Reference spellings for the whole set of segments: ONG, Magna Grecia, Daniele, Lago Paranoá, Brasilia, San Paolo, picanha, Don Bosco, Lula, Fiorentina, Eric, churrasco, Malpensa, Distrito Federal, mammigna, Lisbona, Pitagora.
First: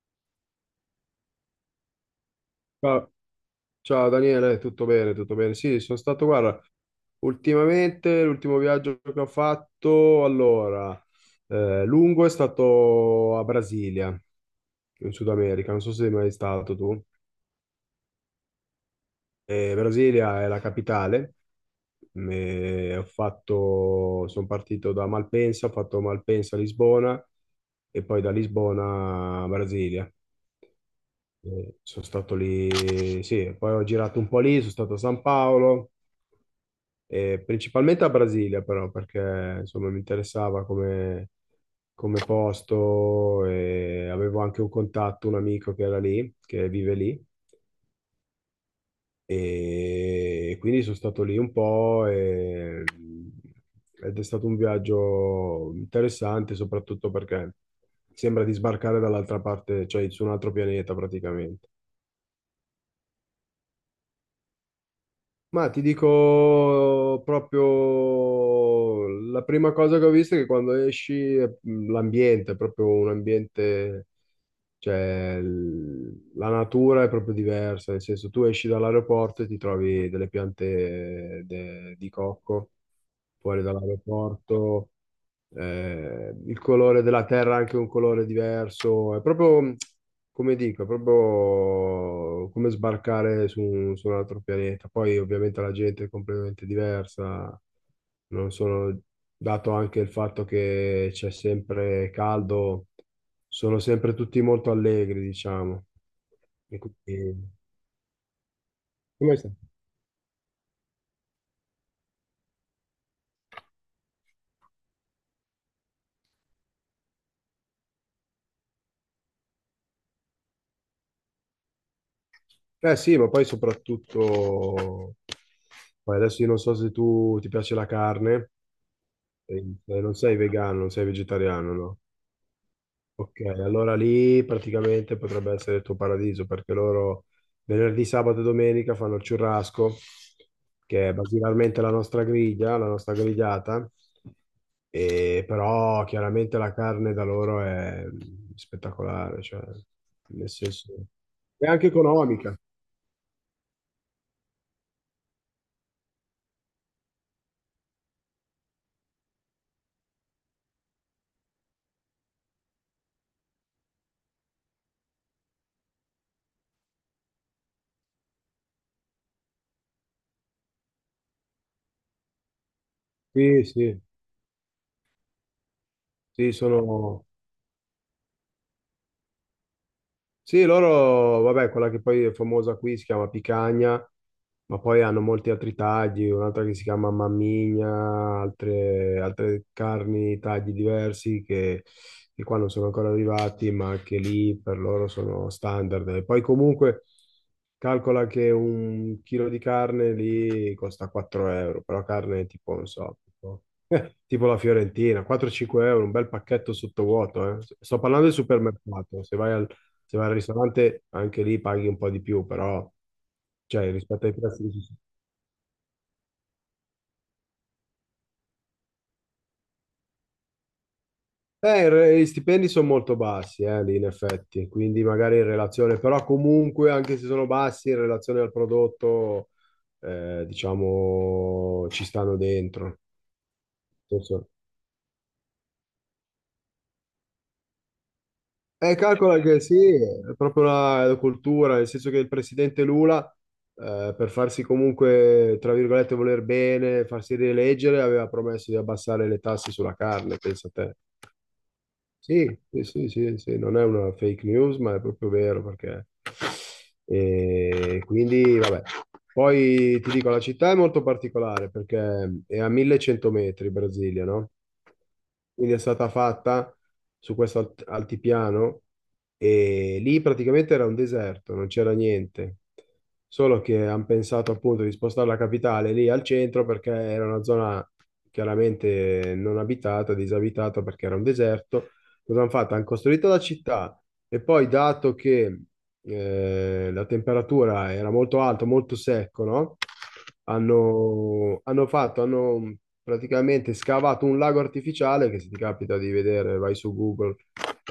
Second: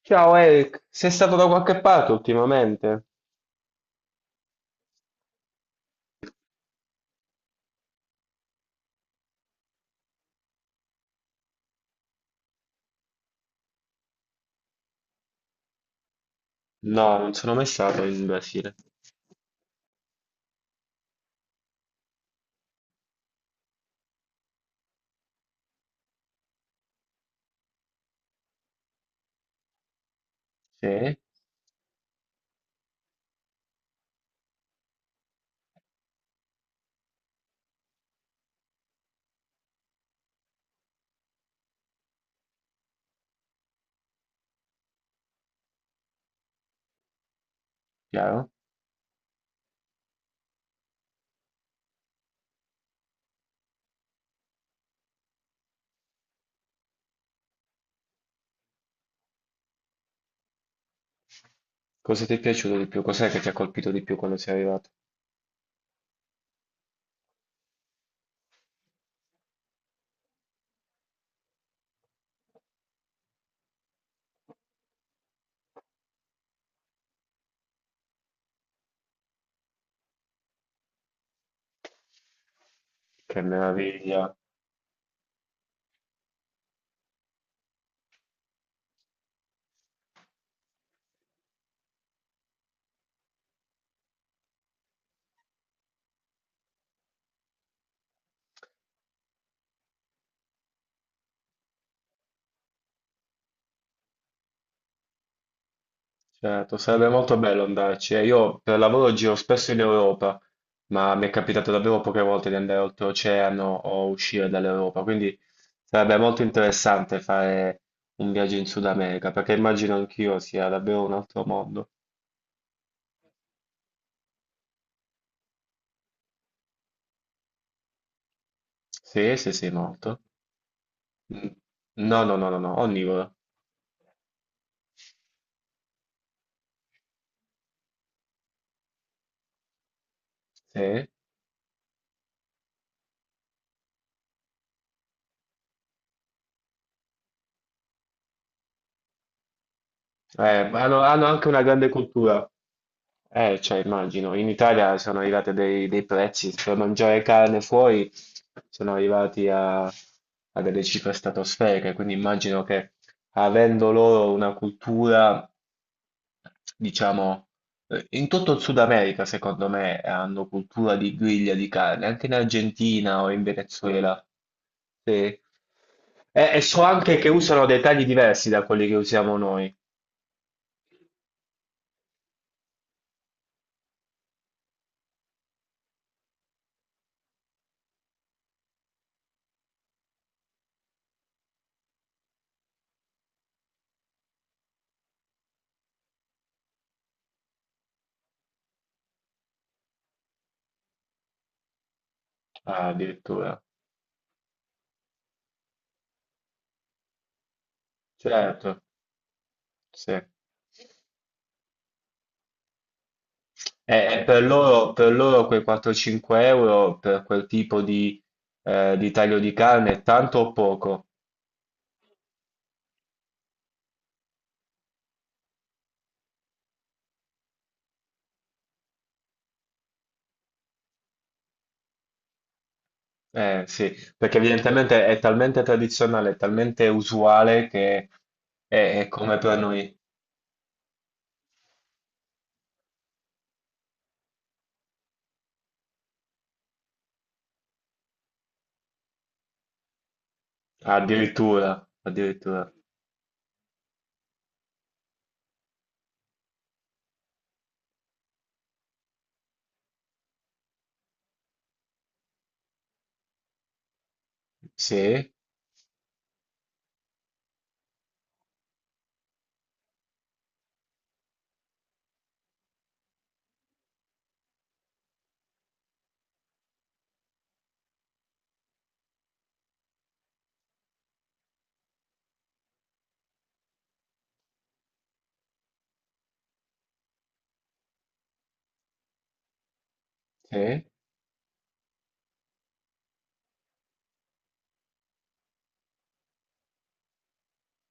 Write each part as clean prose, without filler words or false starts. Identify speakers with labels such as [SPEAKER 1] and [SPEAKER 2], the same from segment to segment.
[SPEAKER 1] Ciao Eric, sei stato da qualche parte ultimamente?
[SPEAKER 2] Ciao, ciao Daniele, tutto bene, tutto bene. Sì, sono stato, guarda, ultimamente l'ultimo viaggio che ho fatto, allora, lungo è stato a Brasilia, in Sud America, non so se sei mai stato tu.
[SPEAKER 1] No, non sono mai stato in Brasile.
[SPEAKER 2] Brasilia è la capitale, e ho fatto, sono partito da Malpensa, ho fatto Malpensa a Lisbona e poi da Lisbona a Brasilia.
[SPEAKER 1] Sì,
[SPEAKER 2] Sono stato lì, sì, poi ho girato un po' lì, sono stato a San Paolo. E principalmente a Brasilia, però, perché insomma mi interessava come, come posto e avevo anche un contatto, un amico che era lì, che vive lì,
[SPEAKER 1] chiaro.
[SPEAKER 2] e quindi sono stato lì un po' ed è stato un viaggio interessante, soprattutto perché sembra di sbarcare dall'altra parte, cioè su un altro pianeta praticamente.
[SPEAKER 1] Cosa ti è piaciuto di più? Cos'è che ti ha colpito di più quando sei arrivato?
[SPEAKER 2] Ma ti dico proprio la prima cosa che ho visto è che quando esci l'ambiente è proprio un ambiente, cioè la natura è proprio diversa, nel senso tu esci dall'aeroporto e ti trovi delle piante di cocco
[SPEAKER 1] Che
[SPEAKER 2] fuori
[SPEAKER 1] meraviglia.
[SPEAKER 2] dall'aeroporto, il colore della terra è anche un colore diverso, è proprio come dico, è proprio come sbarcare su, su un altro pianeta. Poi ovviamente la gente è completamente diversa, non sono, dato anche il fatto che c'è sempre caldo, sono sempre tutti molto allegri, diciamo.
[SPEAKER 1] Certo,
[SPEAKER 2] E
[SPEAKER 1] sarebbe molto
[SPEAKER 2] quindi-
[SPEAKER 1] bello andarci. Io per lavoro giro
[SPEAKER 2] Come stai?
[SPEAKER 1] spesso in Europa, ma mi è capitato davvero poche volte di andare oltreoceano o uscire dall'Europa, quindi sarebbe molto interessante fare un viaggio in Sud America, perché immagino anch'io sia davvero un altro mondo.
[SPEAKER 2] Eh sì, ma poi soprattutto, poi adesso io non so se tu ti piace la carne,
[SPEAKER 1] Sì, sì,
[SPEAKER 2] eh,
[SPEAKER 1] sì,
[SPEAKER 2] non
[SPEAKER 1] molto.
[SPEAKER 2] sei vegano, non sei
[SPEAKER 1] Mm.
[SPEAKER 2] vegetariano, no?
[SPEAKER 1] No, no, no, no, no, onnivora.
[SPEAKER 2] Ok, allora lì praticamente potrebbe essere il tuo paradiso perché loro venerdì, sabato e domenica fanno il churrasco,
[SPEAKER 1] Sì.
[SPEAKER 2] che è basilarmente la nostra griglia, la nostra grigliata, e però chiaramente la carne da loro è spettacolare, cioè nel senso
[SPEAKER 1] Hanno anche una
[SPEAKER 2] è anche
[SPEAKER 1] grande cultura.
[SPEAKER 2] economica.
[SPEAKER 1] Cioè, immagino, in Italia sono arrivati dei prezzi per mangiare carne fuori, sono arrivati a delle cifre stratosferiche, quindi immagino che avendo loro una cultura, diciamo, in tutto il Sud America, secondo me, hanno cultura di griglia di carne, anche in Argentina o in
[SPEAKER 2] Sì, sì,
[SPEAKER 1] Venezuela. Sì.
[SPEAKER 2] sì,
[SPEAKER 1] E so anche
[SPEAKER 2] sono...
[SPEAKER 1] che usano dei tagli diversi da quelli che usiamo noi,
[SPEAKER 2] Sì, loro, vabbè, quella che poi è famosa qui si chiama picagna, ma poi hanno molti altri tagli, un'altra che si chiama mammigna, altre, altre carni, tagli diversi che qua non sono ancora arrivati, ma che lì per loro sono standard. E poi comunque calcola che un chilo di carne lì costa 4 euro, però carne tipo, non
[SPEAKER 1] ah,
[SPEAKER 2] so,
[SPEAKER 1] addirittura.
[SPEAKER 2] tipo, tipo la Fiorentina, 4-5 euro, un bel pacchetto sottovuoto, eh. Sto parlando del
[SPEAKER 1] Certo,
[SPEAKER 2] supermercato, se vai al,
[SPEAKER 1] sì.
[SPEAKER 2] se vai al ristorante anche lì paghi un po' di più, però cioè,
[SPEAKER 1] E
[SPEAKER 2] rispetto ai
[SPEAKER 1] per
[SPEAKER 2] prezzi che ci
[SPEAKER 1] loro, per loro quei 4-5 euro per quel tipo di taglio di carne è tanto o poco?
[SPEAKER 2] Il gli stipendi sono molto bassi, lì in effetti, quindi magari in relazione, però comunque anche se sono bassi in relazione al prodotto, diciamo, ci stanno dentro. Nel
[SPEAKER 1] Sì, perché
[SPEAKER 2] senso-
[SPEAKER 1] evidentemente è talmente tradizionale, è talmente usuale che è come
[SPEAKER 2] Calcola
[SPEAKER 1] per
[SPEAKER 2] che sì,
[SPEAKER 1] noi.
[SPEAKER 2] è proprio la, la cultura, nel senso che il presidente Lula, per farsi comunque, tra virgolette, voler bene, farsi rieleggere, aveva promesso di abbassare le tasse sulla carne, pensa te.
[SPEAKER 1] Addirittura,
[SPEAKER 2] Sì,
[SPEAKER 1] addirittura.
[SPEAKER 2] sì, sì, sì, sì, non è una fake news, ma è proprio vero perché... E quindi, vabbè. Poi ti dico, la città è molto particolare perché è a 1100 metri, Brasilia, no?
[SPEAKER 1] Sì,
[SPEAKER 2] Quindi è stata fatta su questo altipiano e lì praticamente era un deserto, non c'era niente. Solo che hanno pensato appunto di spostare la capitale lì al centro perché era una zona chiaramente non abitata, disabitata perché era un deserto, cosa hanno fatto? Hanno costruito la città e poi, dato che la temperatura era molto alta, molto secco, no?
[SPEAKER 1] sì,
[SPEAKER 2] Hanno fatto, hanno praticamente scavato un lago artificiale che se ti capita di vedere, vai su Google,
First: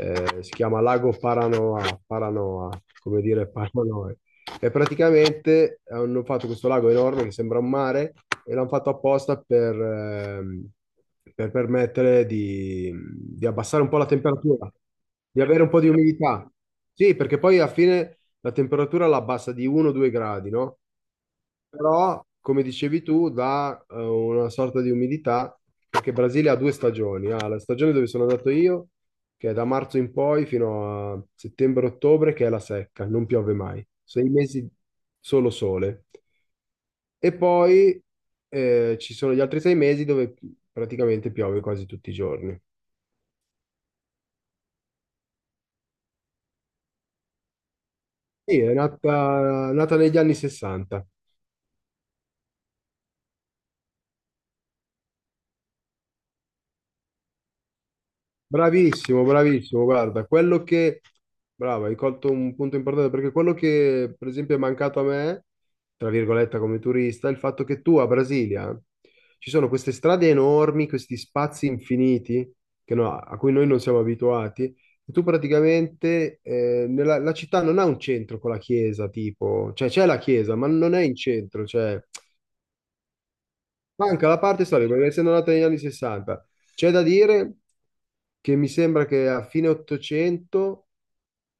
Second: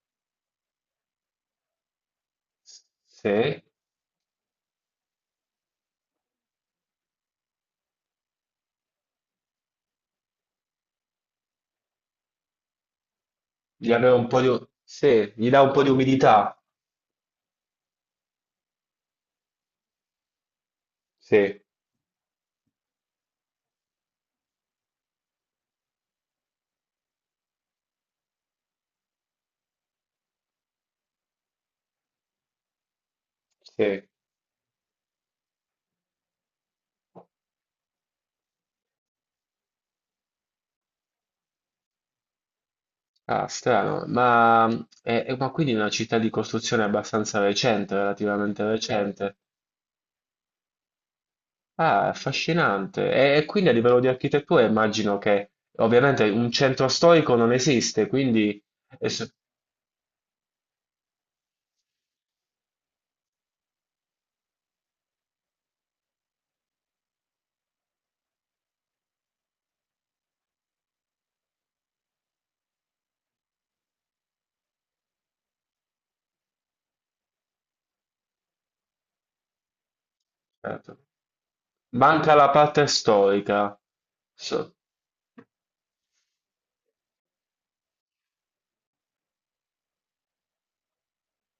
[SPEAKER 2] si chiama Lago Paranoa, Paranoa, come dire
[SPEAKER 1] sì.
[SPEAKER 2] Paranoa. E praticamente hanno fatto questo lago enorme che sembra un mare e l'hanno fatto apposta per permettere di abbassare
[SPEAKER 1] Gli
[SPEAKER 2] un po' la
[SPEAKER 1] dà un po' di,
[SPEAKER 2] temperatura,
[SPEAKER 1] sì,
[SPEAKER 2] di
[SPEAKER 1] gli dà
[SPEAKER 2] avere un
[SPEAKER 1] un
[SPEAKER 2] po'
[SPEAKER 1] po'
[SPEAKER 2] di
[SPEAKER 1] di
[SPEAKER 2] umidità.
[SPEAKER 1] umidità.
[SPEAKER 2] Sì, perché poi alla fine la temperatura la abbassa di 1-2 gradi, no?
[SPEAKER 1] Sì,
[SPEAKER 2] Però, come dicevi tu, dà una sorta di umidità, perché Brasile ha 2 stagioni. Ha la stagione dove sono andato io, che è da marzo in poi fino a settembre-ottobre, che è la secca, non piove mai.
[SPEAKER 1] sì.
[SPEAKER 2] 6 mesi solo sole. E poi ci sono gli altri 6 mesi dove praticamente piove quasi tutti i giorni.
[SPEAKER 1] Ah, strano. Ma, ma quindi è una città di costruzione abbastanza recente,
[SPEAKER 2] Sì,
[SPEAKER 1] relativamente
[SPEAKER 2] è
[SPEAKER 1] recente.
[SPEAKER 2] nata negli anni 60.
[SPEAKER 1] Ah, affascinante. E quindi a livello di architettura immagino che ovviamente un centro storico non esiste, quindi e
[SPEAKER 2] Bravissimo,
[SPEAKER 1] se-
[SPEAKER 2] bravissimo, guarda, quello che, brava, hai colto un punto importante perché quello che per esempio è mancato a me, tra virgolette come turista, è il fatto che tu a Brasilia ci sono queste strade enormi, questi spazi infiniti che no- a cui noi non siamo abituati, e tu praticamente nella, la città non ha un centro con la chiesa, tipo, cioè c'è la chiesa, ma non
[SPEAKER 1] certo.
[SPEAKER 2] è in centro, cioè
[SPEAKER 1] Manca la parte storica.
[SPEAKER 2] manca la parte
[SPEAKER 1] So-
[SPEAKER 2] storica, perché essendo nata negli anni 60, c'è da dire che mi sembra che a fine 800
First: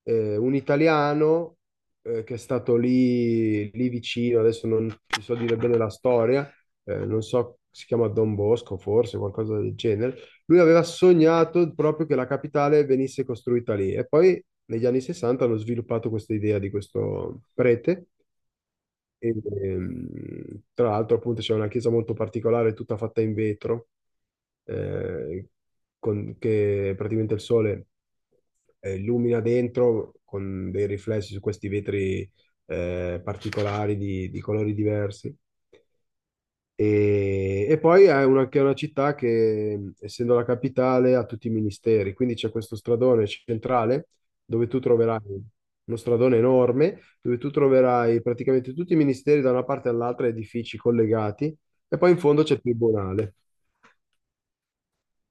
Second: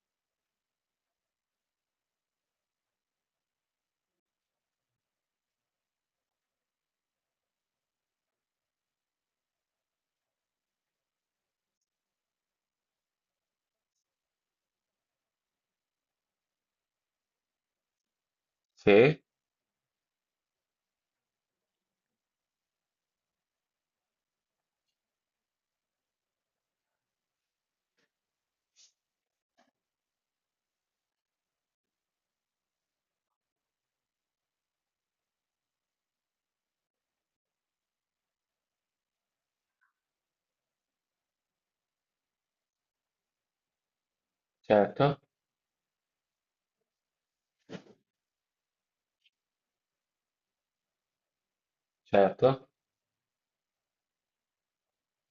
[SPEAKER 2] un italiano che è stato lì, lì vicino, adesso non ti so dire bene la storia, non so, si chiama Don Bosco forse, qualcosa del genere, lui aveva sognato proprio che la capitale venisse costruita lì e poi negli anni 60 hanno sviluppato questa idea di questo prete
[SPEAKER 1] sì,
[SPEAKER 2] e, tra l'altro, appunto, c'è una chiesa molto particolare, tutta fatta in vetro, eh, con- che praticamente il sole illumina dentro con dei riflessi su questi vetri particolari di colori diversi. E poi è una, che è una città che, essendo la capitale, ha tutti i ministeri, quindi c'è questo stradone centrale dove tu
[SPEAKER 1] certo,
[SPEAKER 2] troverai uno stradone enorme, dove tu troverai praticamente tutti i ministeri da una parte all'altra, edifici collegati, e poi in fondo c'è il
[SPEAKER 1] certo.
[SPEAKER 2] tribunale.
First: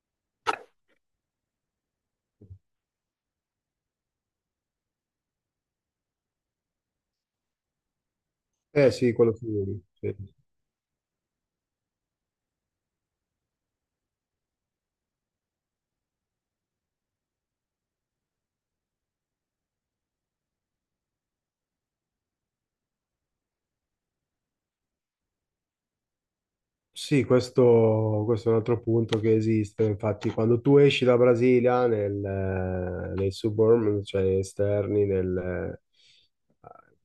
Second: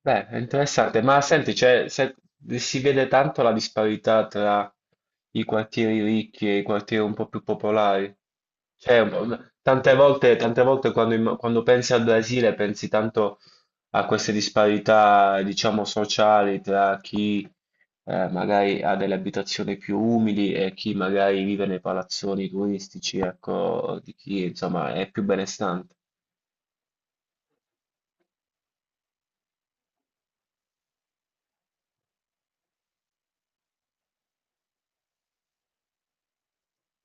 [SPEAKER 1] Beh, è interessante, ma senti, si vede tanto la disparità tra i quartieri ricchi e i quartieri un po' più popolari.
[SPEAKER 2] Eh
[SPEAKER 1] Cioè,
[SPEAKER 2] sì, quello sì, sì.
[SPEAKER 1] tante volte quando, quando pensi al Brasile pensi tanto a queste disparità, diciamo, sociali tra chi, magari ha delle abitazioni più umili e chi magari vive nei palazzoni turistici, ecco, di chi insomma è più benestante.
[SPEAKER 2] Sì, questo è un altro punto che esiste. Infatti, quando tu esci da Brasilia nel, nei suburb, cioè esterni, nel,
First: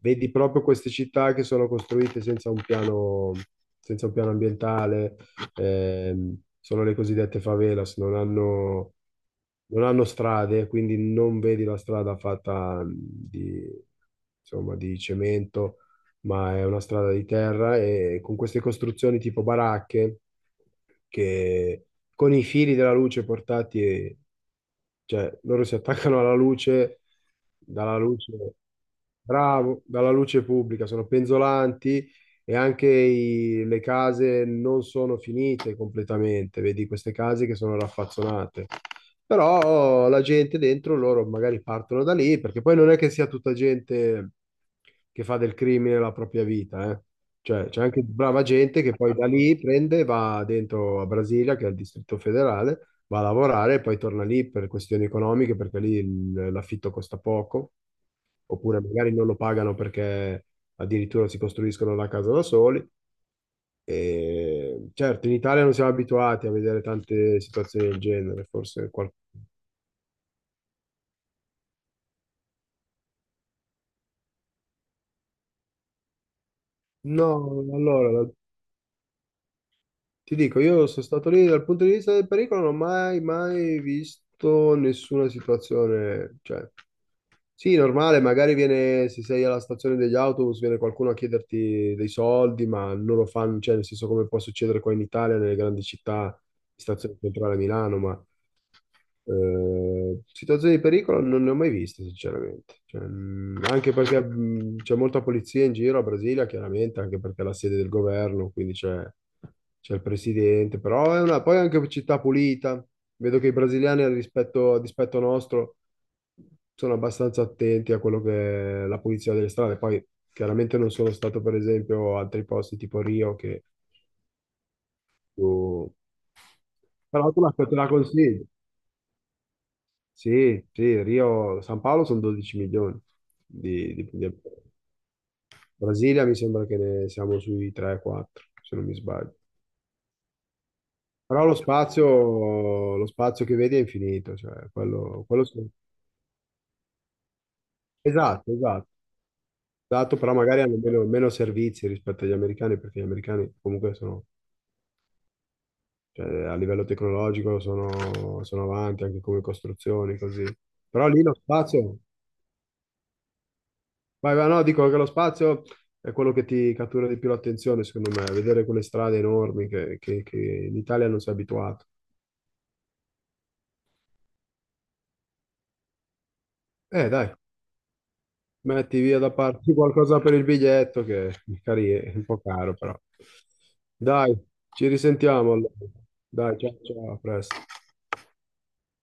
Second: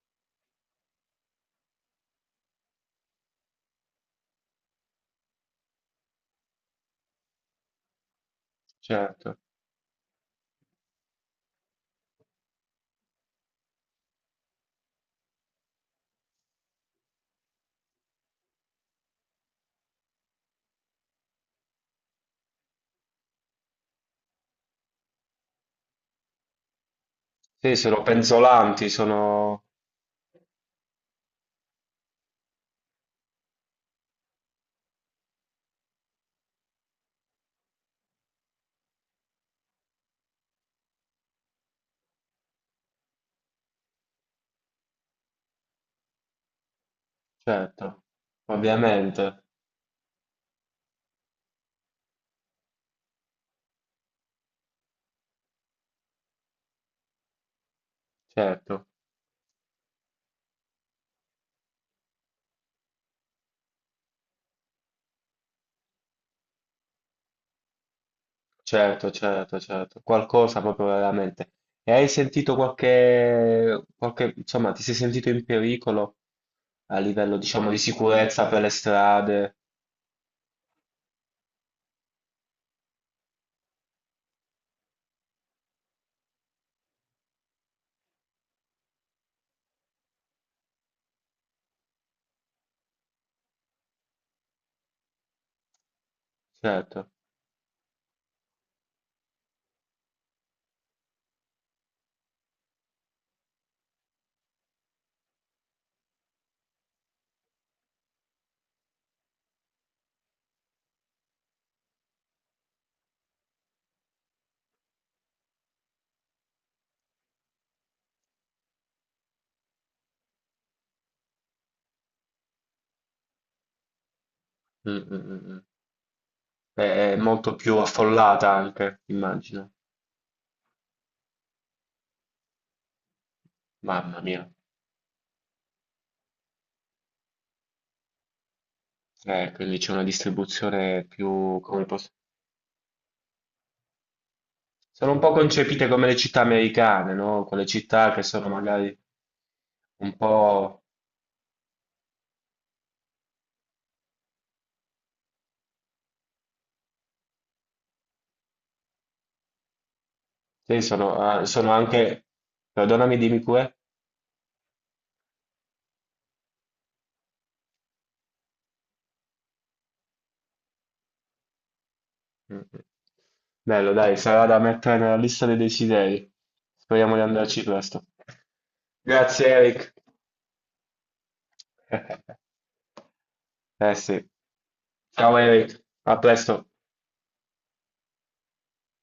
[SPEAKER 2] vedi proprio queste città che sono costruite senza un piano, senza un piano ambientale, sono le cosiddette favelas, non hanno,
[SPEAKER 1] Certo.
[SPEAKER 2] non hanno strade, quindi non vedi la strada fatta di, insomma, di cemento, ma è una strada di terra e con queste costruzioni tipo baracche che con i fili della luce portati, cioè, loro si attaccano alla luce,
[SPEAKER 1] Sì,
[SPEAKER 2] dalla
[SPEAKER 1] sono
[SPEAKER 2] luce,
[SPEAKER 1] penzolanti, sono...
[SPEAKER 2] bravo, dalla luce pubblica, sono penzolanti e anche le case non sono finite completamente, vedi queste case che sono raffazzonate. Però la gente dentro loro magari partono da lì, perché poi non è che sia tutta gente che fa del crimine la propria vita, eh. Cioè, c'è anche
[SPEAKER 1] Certo,
[SPEAKER 2] brava gente che poi da
[SPEAKER 1] ovviamente,
[SPEAKER 2] lì prende e va dentro a Brasilia, che è il Distrito Federale, va a lavorare e poi torna lì per questioni economiche, perché lì l'affitto costa poco, oppure
[SPEAKER 1] certo,
[SPEAKER 2] magari non lo pagano perché addirittura si costruiscono la casa da soli. E certo, in Italia non siamo abituati a vedere tante situazioni del genere, forse
[SPEAKER 1] certo,
[SPEAKER 2] qual-
[SPEAKER 1] certo, certo, qualcosa proprio veramente. E hai sentito insomma, ti sei sentito in pericolo a
[SPEAKER 2] No,
[SPEAKER 1] livello, diciamo, di
[SPEAKER 2] allora,
[SPEAKER 1] sicurezza per le strade?
[SPEAKER 2] ti dico, io sono stato lì dal punto di vista del pericolo, non ho mai, mai visto nessuna situazione, cioè... Sì, normale, magari viene, se sei alla stazione degli autobus, viene qualcuno a chiederti dei soldi, ma non lo fanno, cioè nel senso come può succedere qua in Italia, nelle grandi città,
[SPEAKER 1] Certo.
[SPEAKER 2] stazione centrale Milano, ma situazioni di pericolo non ne ho mai viste, sinceramente. Cioè, anche perché c'è molta polizia in giro a Brasilia, chiaramente, anche perché è la sede del governo, quindi c'è il presidente, però è una, poi è anche una città pulita. Vedo che i brasiliani, al rispetto, a dispetto nostro, sono abbastanza attenti a quello che è la pulizia delle strade. Poi chiaramente non sono stato, per esempio, a altri posti tipo Rio, che
[SPEAKER 1] Mm, mm, mm, mm.
[SPEAKER 2] più...
[SPEAKER 1] È, è
[SPEAKER 2] Però tu la
[SPEAKER 1] molto più
[SPEAKER 2] te la consiglio.
[SPEAKER 1] affollata anche, immagino.
[SPEAKER 2] Sì, sì, Rio, San Paolo sono 12 milioni di, di-
[SPEAKER 1] Mamma
[SPEAKER 2] di-
[SPEAKER 1] mia,
[SPEAKER 2] Brasilia mi sembra che ne siamo sui 3-4, se non mi sbaglio.
[SPEAKER 1] quindi c'è una distribuzione
[SPEAKER 2] Però
[SPEAKER 1] più, come posso...
[SPEAKER 2] lo spazio che vedi è infinito, cioè
[SPEAKER 1] Sono un
[SPEAKER 2] quello,
[SPEAKER 1] po'
[SPEAKER 2] quello sì.
[SPEAKER 1] concepite come le città americane, no? Quelle città che sono
[SPEAKER 2] Esatto, esatto,
[SPEAKER 1] magari un
[SPEAKER 2] esatto, però magari hanno
[SPEAKER 1] po'...
[SPEAKER 2] meno, meno servizi rispetto agli americani, perché gli americani comunque sono, cioè, a livello tecnologico sono, sono avanti anche come costruzioni, così.
[SPEAKER 1] Sì,
[SPEAKER 2] Però
[SPEAKER 1] sono,
[SPEAKER 2] lì lo
[SPEAKER 1] ah, sono
[SPEAKER 2] spazio,
[SPEAKER 1] anche... Perdonami, dimmi pure.
[SPEAKER 2] vai, vai, no, dico che lo spazio è quello che ti cattura di più l'attenzione, secondo me, vedere quelle strade enormi che in Italia non sei abituato.
[SPEAKER 1] Mm. Bello, dai, sarà da mettere nella lista dei desideri. Speriamo di
[SPEAKER 2] Dai,
[SPEAKER 1] andarci presto.
[SPEAKER 2] metti via da
[SPEAKER 1] Grazie,
[SPEAKER 2] parte
[SPEAKER 1] Eric.
[SPEAKER 2] qualcosa per il biglietto, che magari è un po' caro, però.
[SPEAKER 1] Eh sì.
[SPEAKER 2] Dai, ci
[SPEAKER 1] Ciao,
[SPEAKER 2] risentiamo allora.
[SPEAKER 1] Eric. A
[SPEAKER 2] Dai,
[SPEAKER 1] presto.
[SPEAKER 2] ciao, ciao, a presto.